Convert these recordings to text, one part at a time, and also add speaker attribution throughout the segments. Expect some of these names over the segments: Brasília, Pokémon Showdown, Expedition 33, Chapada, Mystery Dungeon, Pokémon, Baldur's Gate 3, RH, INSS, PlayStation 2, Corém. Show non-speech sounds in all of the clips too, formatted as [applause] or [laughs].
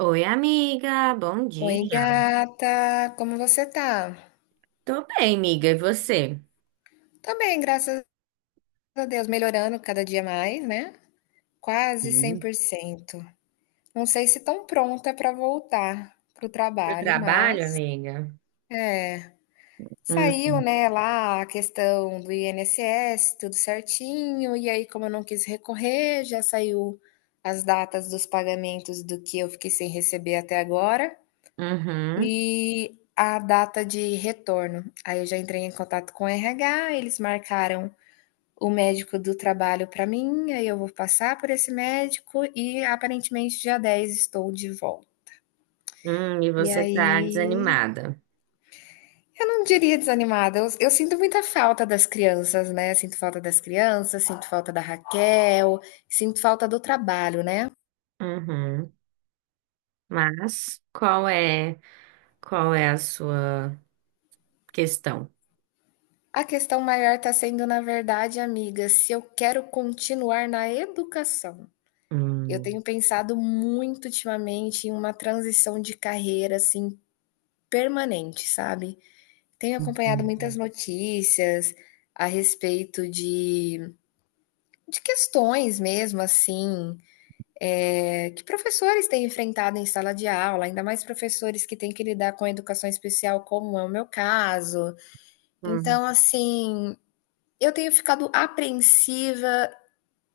Speaker 1: Oi, amiga, bom
Speaker 2: Oi,
Speaker 1: dia.
Speaker 2: gata, como você tá?
Speaker 1: Tô bem, amiga, e você?
Speaker 2: Tô bem, graças a Deus, melhorando cada dia mais, né? Quase cem
Speaker 1: Sim.
Speaker 2: por cento. Não sei se tão pronta pra voltar pro
Speaker 1: Eu
Speaker 2: trabalho,
Speaker 1: trabalho,
Speaker 2: mas
Speaker 1: amiga?
Speaker 2: é, saiu,
Speaker 1: Hum.
Speaker 2: né, lá a questão do INSS, tudo certinho, e aí como eu não quis recorrer, já saiu as datas dos pagamentos do que eu fiquei sem receber até agora.
Speaker 1: Uhum.
Speaker 2: E a data de retorno. Aí eu já entrei em contato com o RH, eles marcaram o médico do trabalho para mim, aí eu vou passar por esse médico e aparentemente dia 10 estou de volta.
Speaker 1: Hum, e
Speaker 2: E
Speaker 1: você tá
Speaker 2: aí,
Speaker 1: desanimada?
Speaker 2: eu não diria desanimada, eu sinto muita falta das crianças, né? Sinto falta das crianças, sinto falta da Raquel, sinto falta do trabalho, né?
Speaker 1: Uhum. Mas qual é a sua questão?
Speaker 2: A questão maior está sendo, na verdade, amiga, se eu quero continuar na educação. Eu
Speaker 1: Hum,
Speaker 2: tenho pensado muito ultimamente em uma transição de carreira assim permanente, sabe? Tenho acompanhado muitas
Speaker 1: entendi.
Speaker 2: notícias a respeito de questões mesmo assim é, que professores têm enfrentado em sala de aula, ainda mais professores que têm que lidar com a educação especial, como é o meu caso.
Speaker 1: Hum.
Speaker 2: Então, assim, eu tenho ficado apreensiva,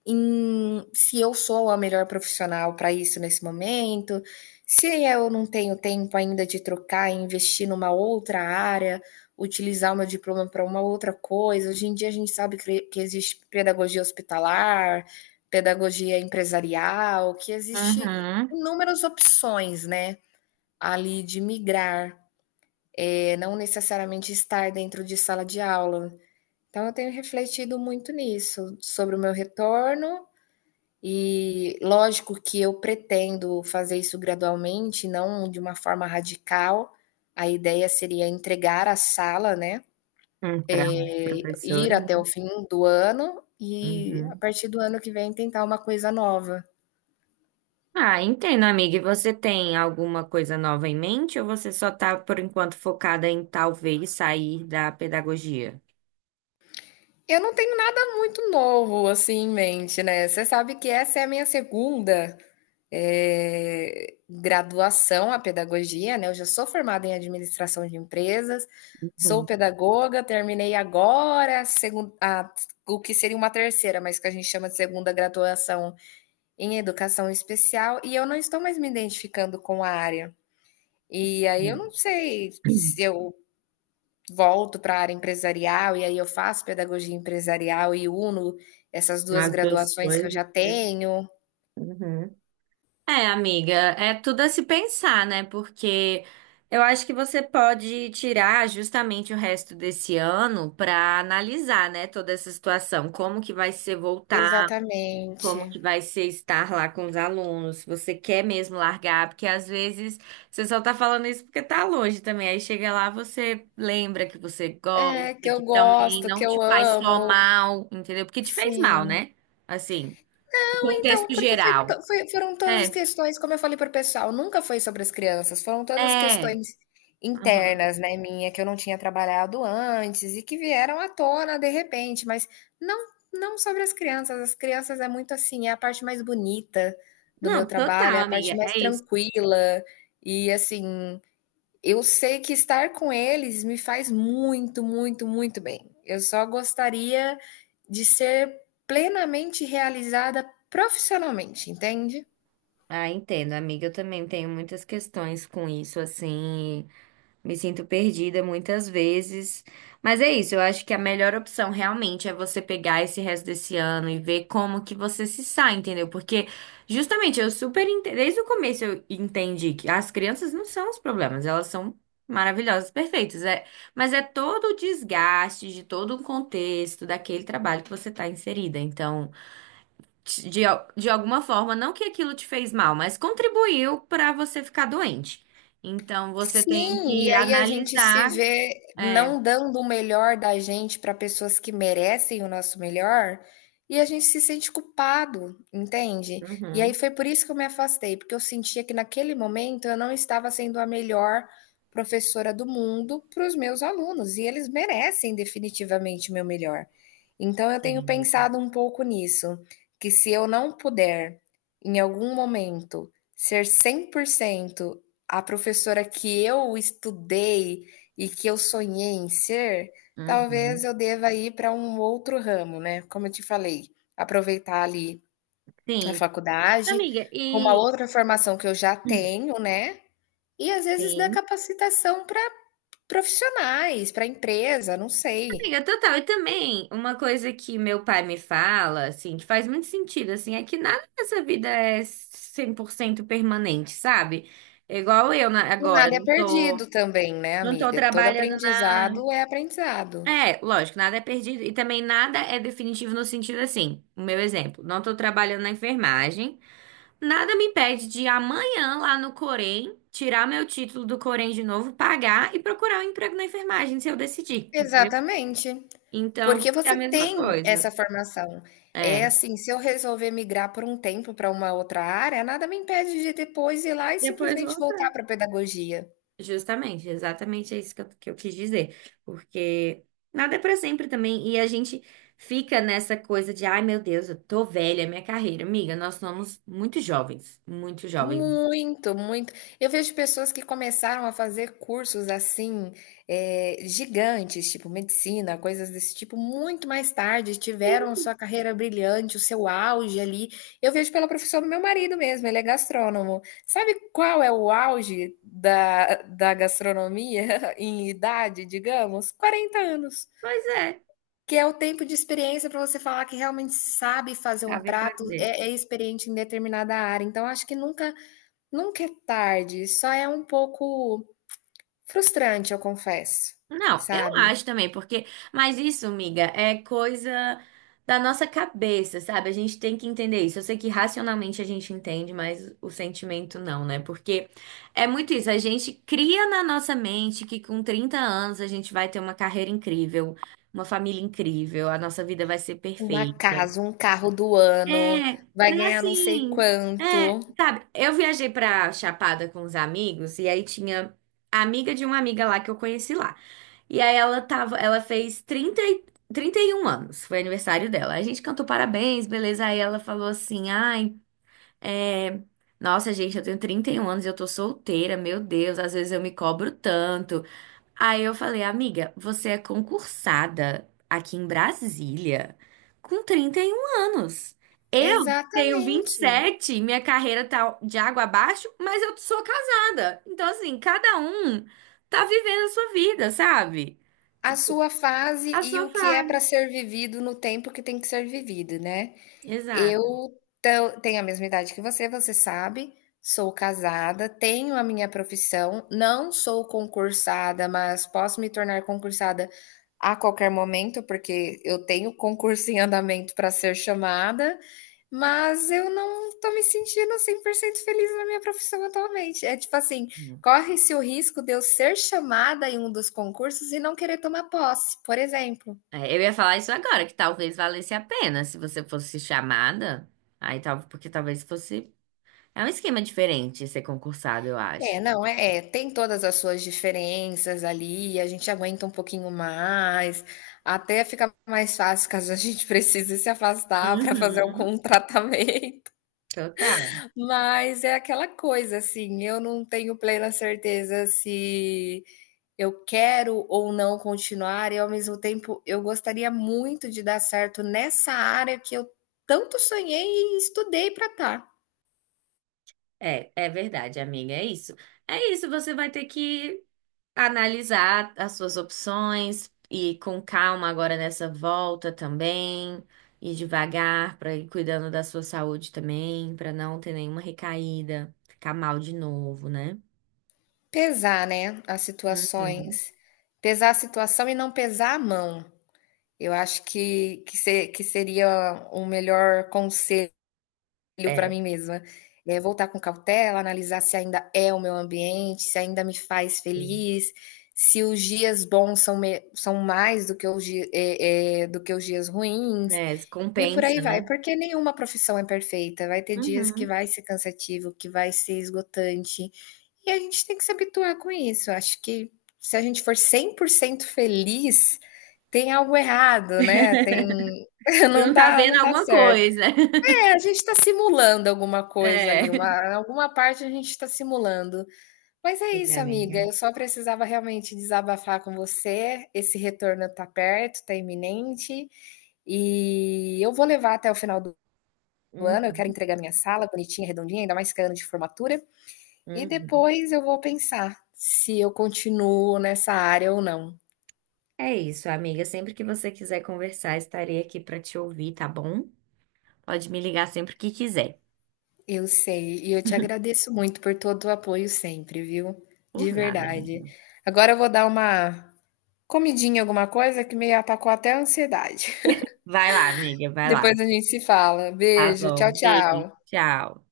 Speaker 2: em se eu sou a melhor profissional para isso nesse momento, se eu não tenho tempo ainda de trocar e investir numa outra área, utilizar o meu diploma para uma outra coisa. Hoje em dia a gente sabe que existe pedagogia hospitalar, pedagogia empresarial, que existe
Speaker 1: Uhum.
Speaker 2: inúmeras opções, né? Ali de migrar, é, não necessariamente estar dentro de sala de aula. Então, eu tenho refletido muito nisso, sobre o meu retorno e lógico que eu pretendo fazer isso gradualmente, não de uma forma radical. A ideia seria entregar a sala, né?
Speaker 1: Hum, para outra
Speaker 2: Ir
Speaker 1: professora, né?
Speaker 2: até o fim do ano e a
Speaker 1: Uhum.
Speaker 2: partir do ano que vem tentar uma coisa nova.
Speaker 1: Ah, entendo, amiga. E você tem alguma coisa nova em mente ou você só tá, por enquanto, focada em talvez sair da pedagogia?
Speaker 2: Eu não tenho nada muito novo assim em mente, né? Você sabe que essa é a minha segunda é, graduação à pedagogia, né? Eu já sou formada em administração de empresas, sou
Speaker 1: Uhum.
Speaker 2: pedagoga, terminei agora a o que seria uma terceira, mas que a gente chama de segunda graduação em educação especial, e eu não estou mais me identificando com a área. E aí eu não sei
Speaker 1: Uhum.
Speaker 2: se eu volto para a área empresarial, e aí eu faço pedagogia empresarial e uno essas duas
Speaker 1: As duas
Speaker 2: graduações que eu
Speaker 1: coisas,
Speaker 2: já
Speaker 1: né?
Speaker 2: tenho.
Speaker 1: Uhum. É, amiga, é tudo a se pensar, né? Porque eu acho que você pode tirar justamente o resto desse ano para analisar, né, toda essa situação, como que vai ser voltar. Como
Speaker 2: Exatamente.
Speaker 1: que vai ser estar lá com os alunos, se você quer mesmo largar, porque às vezes você só tá falando isso porque tá longe também. Aí chega lá, você lembra que você
Speaker 2: É,
Speaker 1: gosta,
Speaker 2: que
Speaker 1: que
Speaker 2: eu
Speaker 1: também
Speaker 2: gosto, que
Speaker 1: não te
Speaker 2: eu
Speaker 1: faz só
Speaker 2: amo.
Speaker 1: mal, entendeu? Porque te fez mal,
Speaker 2: Sim.
Speaker 1: né? Assim, o
Speaker 2: Então,
Speaker 1: contexto
Speaker 2: porque foi,
Speaker 1: geral.
Speaker 2: foram todas as
Speaker 1: É,
Speaker 2: questões, como eu falei para o pessoal, nunca foi sobre as crianças, foram todas
Speaker 1: é.
Speaker 2: questões
Speaker 1: Aham.
Speaker 2: internas, né, minha, que eu não tinha trabalhado antes e que vieram à tona de repente, mas não, não sobre as crianças. As crianças é muito assim, é a parte mais bonita do meu
Speaker 1: Não,
Speaker 2: trabalho, é
Speaker 1: total,
Speaker 2: a
Speaker 1: amiga,
Speaker 2: parte mais
Speaker 1: é isso.
Speaker 2: tranquila e assim, eu sei que estar com eles me faz muito, muito, muito bem. Eu só gostaria de ser plenamente realizada profissionalmente, entende?
Speaker 1: Ah, entendo, amiga. Eu também tenho muitas questões com isso, assim. Me sinto perdida muitas vezes. Mas é isso, eu acho que a melhor opção realmente é você pegar esse resto desse ano e ver como que você se sai, entendeu? Porque justamente eu super ente- desde o começo eu entendi que as crianças não são os problemas, elas são maravilhosas, perfeitas, é, mas é todo o desgaste de todo o contexto daquele trabalho que você está inserida. Então, te- de, al- de alguma forma, não que aquilo te fez mal, mas contribuiu para você ficar doente. Então, você tem
Speaker 2: Sim, e
Speaker 1: que
Speaker 2: aí a gente se
Speaker 1: analisar.
Speaker 2: vê
Speaker 1: É,
Speaker 2: não dando o melhor da gente para pessoas que merecem o nosso melhor, e a gente se sente culpado, entende? E aí
Speaker 1: uhum,
Speaker 2: foi por isso que eu me afastei, porque eu sentia que naquele momento eu não estava sendo a melhor professora do mundo para os meus alunos, e eles merecem definitivamente o meu melhor. Então eu tenho
Speaker 1: sim,
Speaker 2: pensado um pouco nisso, que se eu não puder, em algum momento, ser 100% a professora que eu estudei e que eu sonhei em ser, talvez
Speaker 1: uhum,
Speaker 2: eu deva ir para um outro ramo, né. Como eu te falei, aproveitar ali a
Speaker 1: sim.
Speaker 2: faculdade,
Speaker 1: Amiga,
Speaker 2: com uma
Speaker 1: e.
Speaker 2: outra formação que eu já tenho, né, e às vezes dar
Speaker 1: Sim.
Speaker 2: capacitação para profissionais, para empresa, não sei.
Speaker 1: Amiga, total. E também, uma coisa que meu pai me fala, assim, que faz muito sentido, assim, é que nada nessa vida é 100% permanente, sabe? Igual eu na-
Speaker 2: E
Speaker 1: agora,
Speaker 2: nada é
Speaker 1: não tô,
Speaker 2: perdido também, né,
Speaker 1: não tô
Speaker 2: amiga? Todo
Speaker 1: trabalhando na.
Speaker 2: aprendizado é aprendizado.
Speaker 1: É, lógico, nada é perdido e também nada é definitivo no sentido assim. O meu exemplo, não estou trabalhando na enfermagem, nada me impede de amanhã lá no Corém tirar meu título do Corém de novo, pagar e procurar um emprego na enfermagem se eu decidir. Entendeu?
Speaker 2: Exatamente,
Speaker 1: Então, vai
Speaker 2: porque
Speaker 1: ser a
Speaker 2: você
Speaker 1: mesma
Speaker 2: tem
Speaker 1: coisa.
Speaker 2: essa formação. É
Speaker 1: É.
Speaker 2: assim, se eu resolver migrar por um tempo para uma outra área, nada me impede de depois ir lá e
Speaker 1: Depois
Speaker 2: simplesmente voltar
Speaker 1: volta.
Speaker 2: para a pedagogia.
Speaker 1: Justamente, exatamente é isso que eu quis dizer. Porque nada é pra sempre também. E a gente fica nessa coisa de, ai meu Deus, eu tô velha, minha carreira. Amiga, nós somos muito jovens, muito jovens.
Speaker 2: Muito, muito. Eu vejo pessoas que começaram a fazer cursos assim, gigantes, tipo medicina, coisas desse tipo, muito mais tarde, tiveram sua carreira brilhante, o seu auge ali. Eu vejo pela profissão do meu marido mesmo, ele é gastrônomo. Sabe qual é o auge da gastronomia [laughs] em idade, digamos? 40 anos.
Speaker 1: Pois é,
Speaker 2: Que é o tempo de experiência para você falar que realmente sabe fazer um
Speaker 1: sabe
Speaker 2: prato,
Speaker 1: fazer.
Speaker 2: é, é experiente em determinada área. Então, acho que nunca é tarde, só é um pouco frustrante, eu confesso,
Speaker 1: Não, eu
Speaker 2: sabe.
Speaker 1: acho também, porque. Mas isso, miga, é coisa da nossa cabeça, sabe? A gente tem que entender isso. Eu sei que racionalmente a gente entende, mas o sentimento não, né? Porque é muito isso. A gente cria na nossa mente que com 30 anos a gente vai ter uma carreira incrível, uma família incrível, a nossa vida vai ser
Speaker 2: Uma
Speaker 1: perfeita.
Speaker 2: casa, um carro do
Speaker 1: É,
Speaker 2: ano, vai
Speaker 1: era
Speaker 2: ganhar não sei
Speaker 1: assim,
Speaker 2: quanto.
Speaker 1: é, sabe, eu viajei pra Chapada com os amigos e aí tinha a amiga de uma amiga lá que eu conheci lá. E aí ela tava, ela fez 30 e- 31 anos, foi aniversário dela. A gente cantou parabéns, beleza? Aí ela falou assim: "Ai, é, nossa, gente, eu tenho 31 anos e eu tô solteira, meu Deus, às vezes eu me cobro tanto." Aí eu falei, amiga, você é concursada aqui em Brasília com 31 anos. Eu tenho vinte e
Speaker 2: Exatamente.
Speaker 1: sete, minha carreira tá de água abaixo, mas eu sou casada. Então, assim, cada um tá vivendo a sua vida, sabe?
Speaker 2: A
Speaker 1: Tipo,
Speaker 2: sua fase
Speaker 1: a
Speaker 2: e
Speaker 1: sua
Speaker 2: o que é para
Speaker 1: fase.
Speaker 2: ser vivido no tempo que tem que ser vivido, né. Eu
Speaker 1: Exato.
Speaker 2: tam tenho a mesma idade que você, você sabe, sou casada, tenho a minha profissão, não sou concursada, mas posso me tornar concursada a qualquer momento, porque eu tenho concurso em andamento para ser chamada, mas eu não estou me sentindo 100% feliz na minha profissão atualmente. É tipo assim, corre-se o risco de eu ser chamada em um dos concursos e não querer tomar posse, por exemplo.
Speaker 1: É, eu ia falar isso agora, que talvez valesse a pena se você fosse chamada. Aí, tal, porque talvez fosse. É um esquema diferente ser concursado, eu
Speaker 2: É,
Speaker 1: acho.
Speaker 2: não, é, tem todas as suas diferenças ali, a gente aguenta um pouquinho mais, até fica mais fácil caso a gente [laughs] precise se afastar para fazer
Speaker 1: Uhum,
Speaker 2: algum [laughs] tratamento.
Speaker 1: total.
Speaker 2: Mas é aquela coisa, assim, eu não tenho plena certeza se eu quero ou não continuar, e ao mesmo tempo eu gostaria muito de dar certo nessa área que eu tanto sonhei e estudei para estar.
Speaker 1: É, é verdade, amiga, é isso. É isso, você vai ter que analisar as suas opções e com calma agora nessa volta também, e devagar para ir cuidando da sua saúde também, para não ter nenhuma recaída, ficar mal de novo, né?
Speaker 2: Pesar, né, as
Speaker 1: Uhum.
Speaker 2: situações. Pesar a situação e não pesar a mão. Eu acho que se que seria o melhor conselho para
Speaker 1: É,
Speaker 2: mim mesma. Voltar com cautela, analisar se ainda é o meu ambiente, se ainda me faz
Speaker 1: sim.
Speaker 2: feliz, se os dias bons são me são mais do que os do que os dias ruins,
Speaker 1: É,
Speaker 2: e por
Speaker 1: compensa,
Speaker 2: aí vai.
Speaker 1: né?
Speaker 2: Porque nenhuma profissão é perfeita, vai ter dias que
Speaker 1: Uhum.
Speaker 2: vai ser cansativo, que vai ser esgotante, e a gente tem que se habituar com isso. Acho que se a gente for 100% feliz, tem algo errado, né, tem [laughs]
Speaker 1: Você
Speaker 2: não
Speaker 1: não tá
Speaker 2: tá
Speaker 1: vendo
Speaker 2: não tá
Speaker 1: alguma
Speaker 2: certo.
Speaker 1: coisa. [laughs]
Speaker 2: É, a gente está simulando alguma coisa ali,
Speaker 1: É.
Speaker 2: uma alguma parte a gente está simulando. Mas é
Speaker 1: Sim,
Speaker 2: isso, amiga,
Speaker 1: amiga.
Speaker 2: eu só precisava realmente desabafar com você, esse retorno tá perto, tá iminente, e eu vou levar até o final do ano, eu quero
Speaker 1: Uhum.
Speaker 2: entregar minha sala bonitinha, redondinha, ainda mais que é ano de formatura, e
Speaker 1: Uhum.
Speaker 2: depois eu vou pensar se eu continuo nessa área ou não.
Speaker 1: É isso, amiga. Sempre que você quiser conversar, estarei aqui para te ouvir, tá bom? Pode me ligar sempre que quiser.
Speaker 2: Eu sei, e eu te agradeço muito por todo o apoio sempre, viu? De
Speaker 1: Por nada, amiga.
Speaker 2: verdade. Agora eu vou dar uma comidinha, alguma coisa que me atacou até a ansiedade.
Speaker 1: Vai lá, amiga,
Speaker 2: [laughs]
Speaker 1: vai
Speaker 2: Depois
Speaker 1: lá.
Speaker 2: a gente se fala.
Speaker 1: Tá
Speaker 2: Beijo,
Speaker 1: bom.
Speaker 2: tchau,
Speaker 1: Beijo,
Speaker 2: tchau.
Speaker 1: tchau.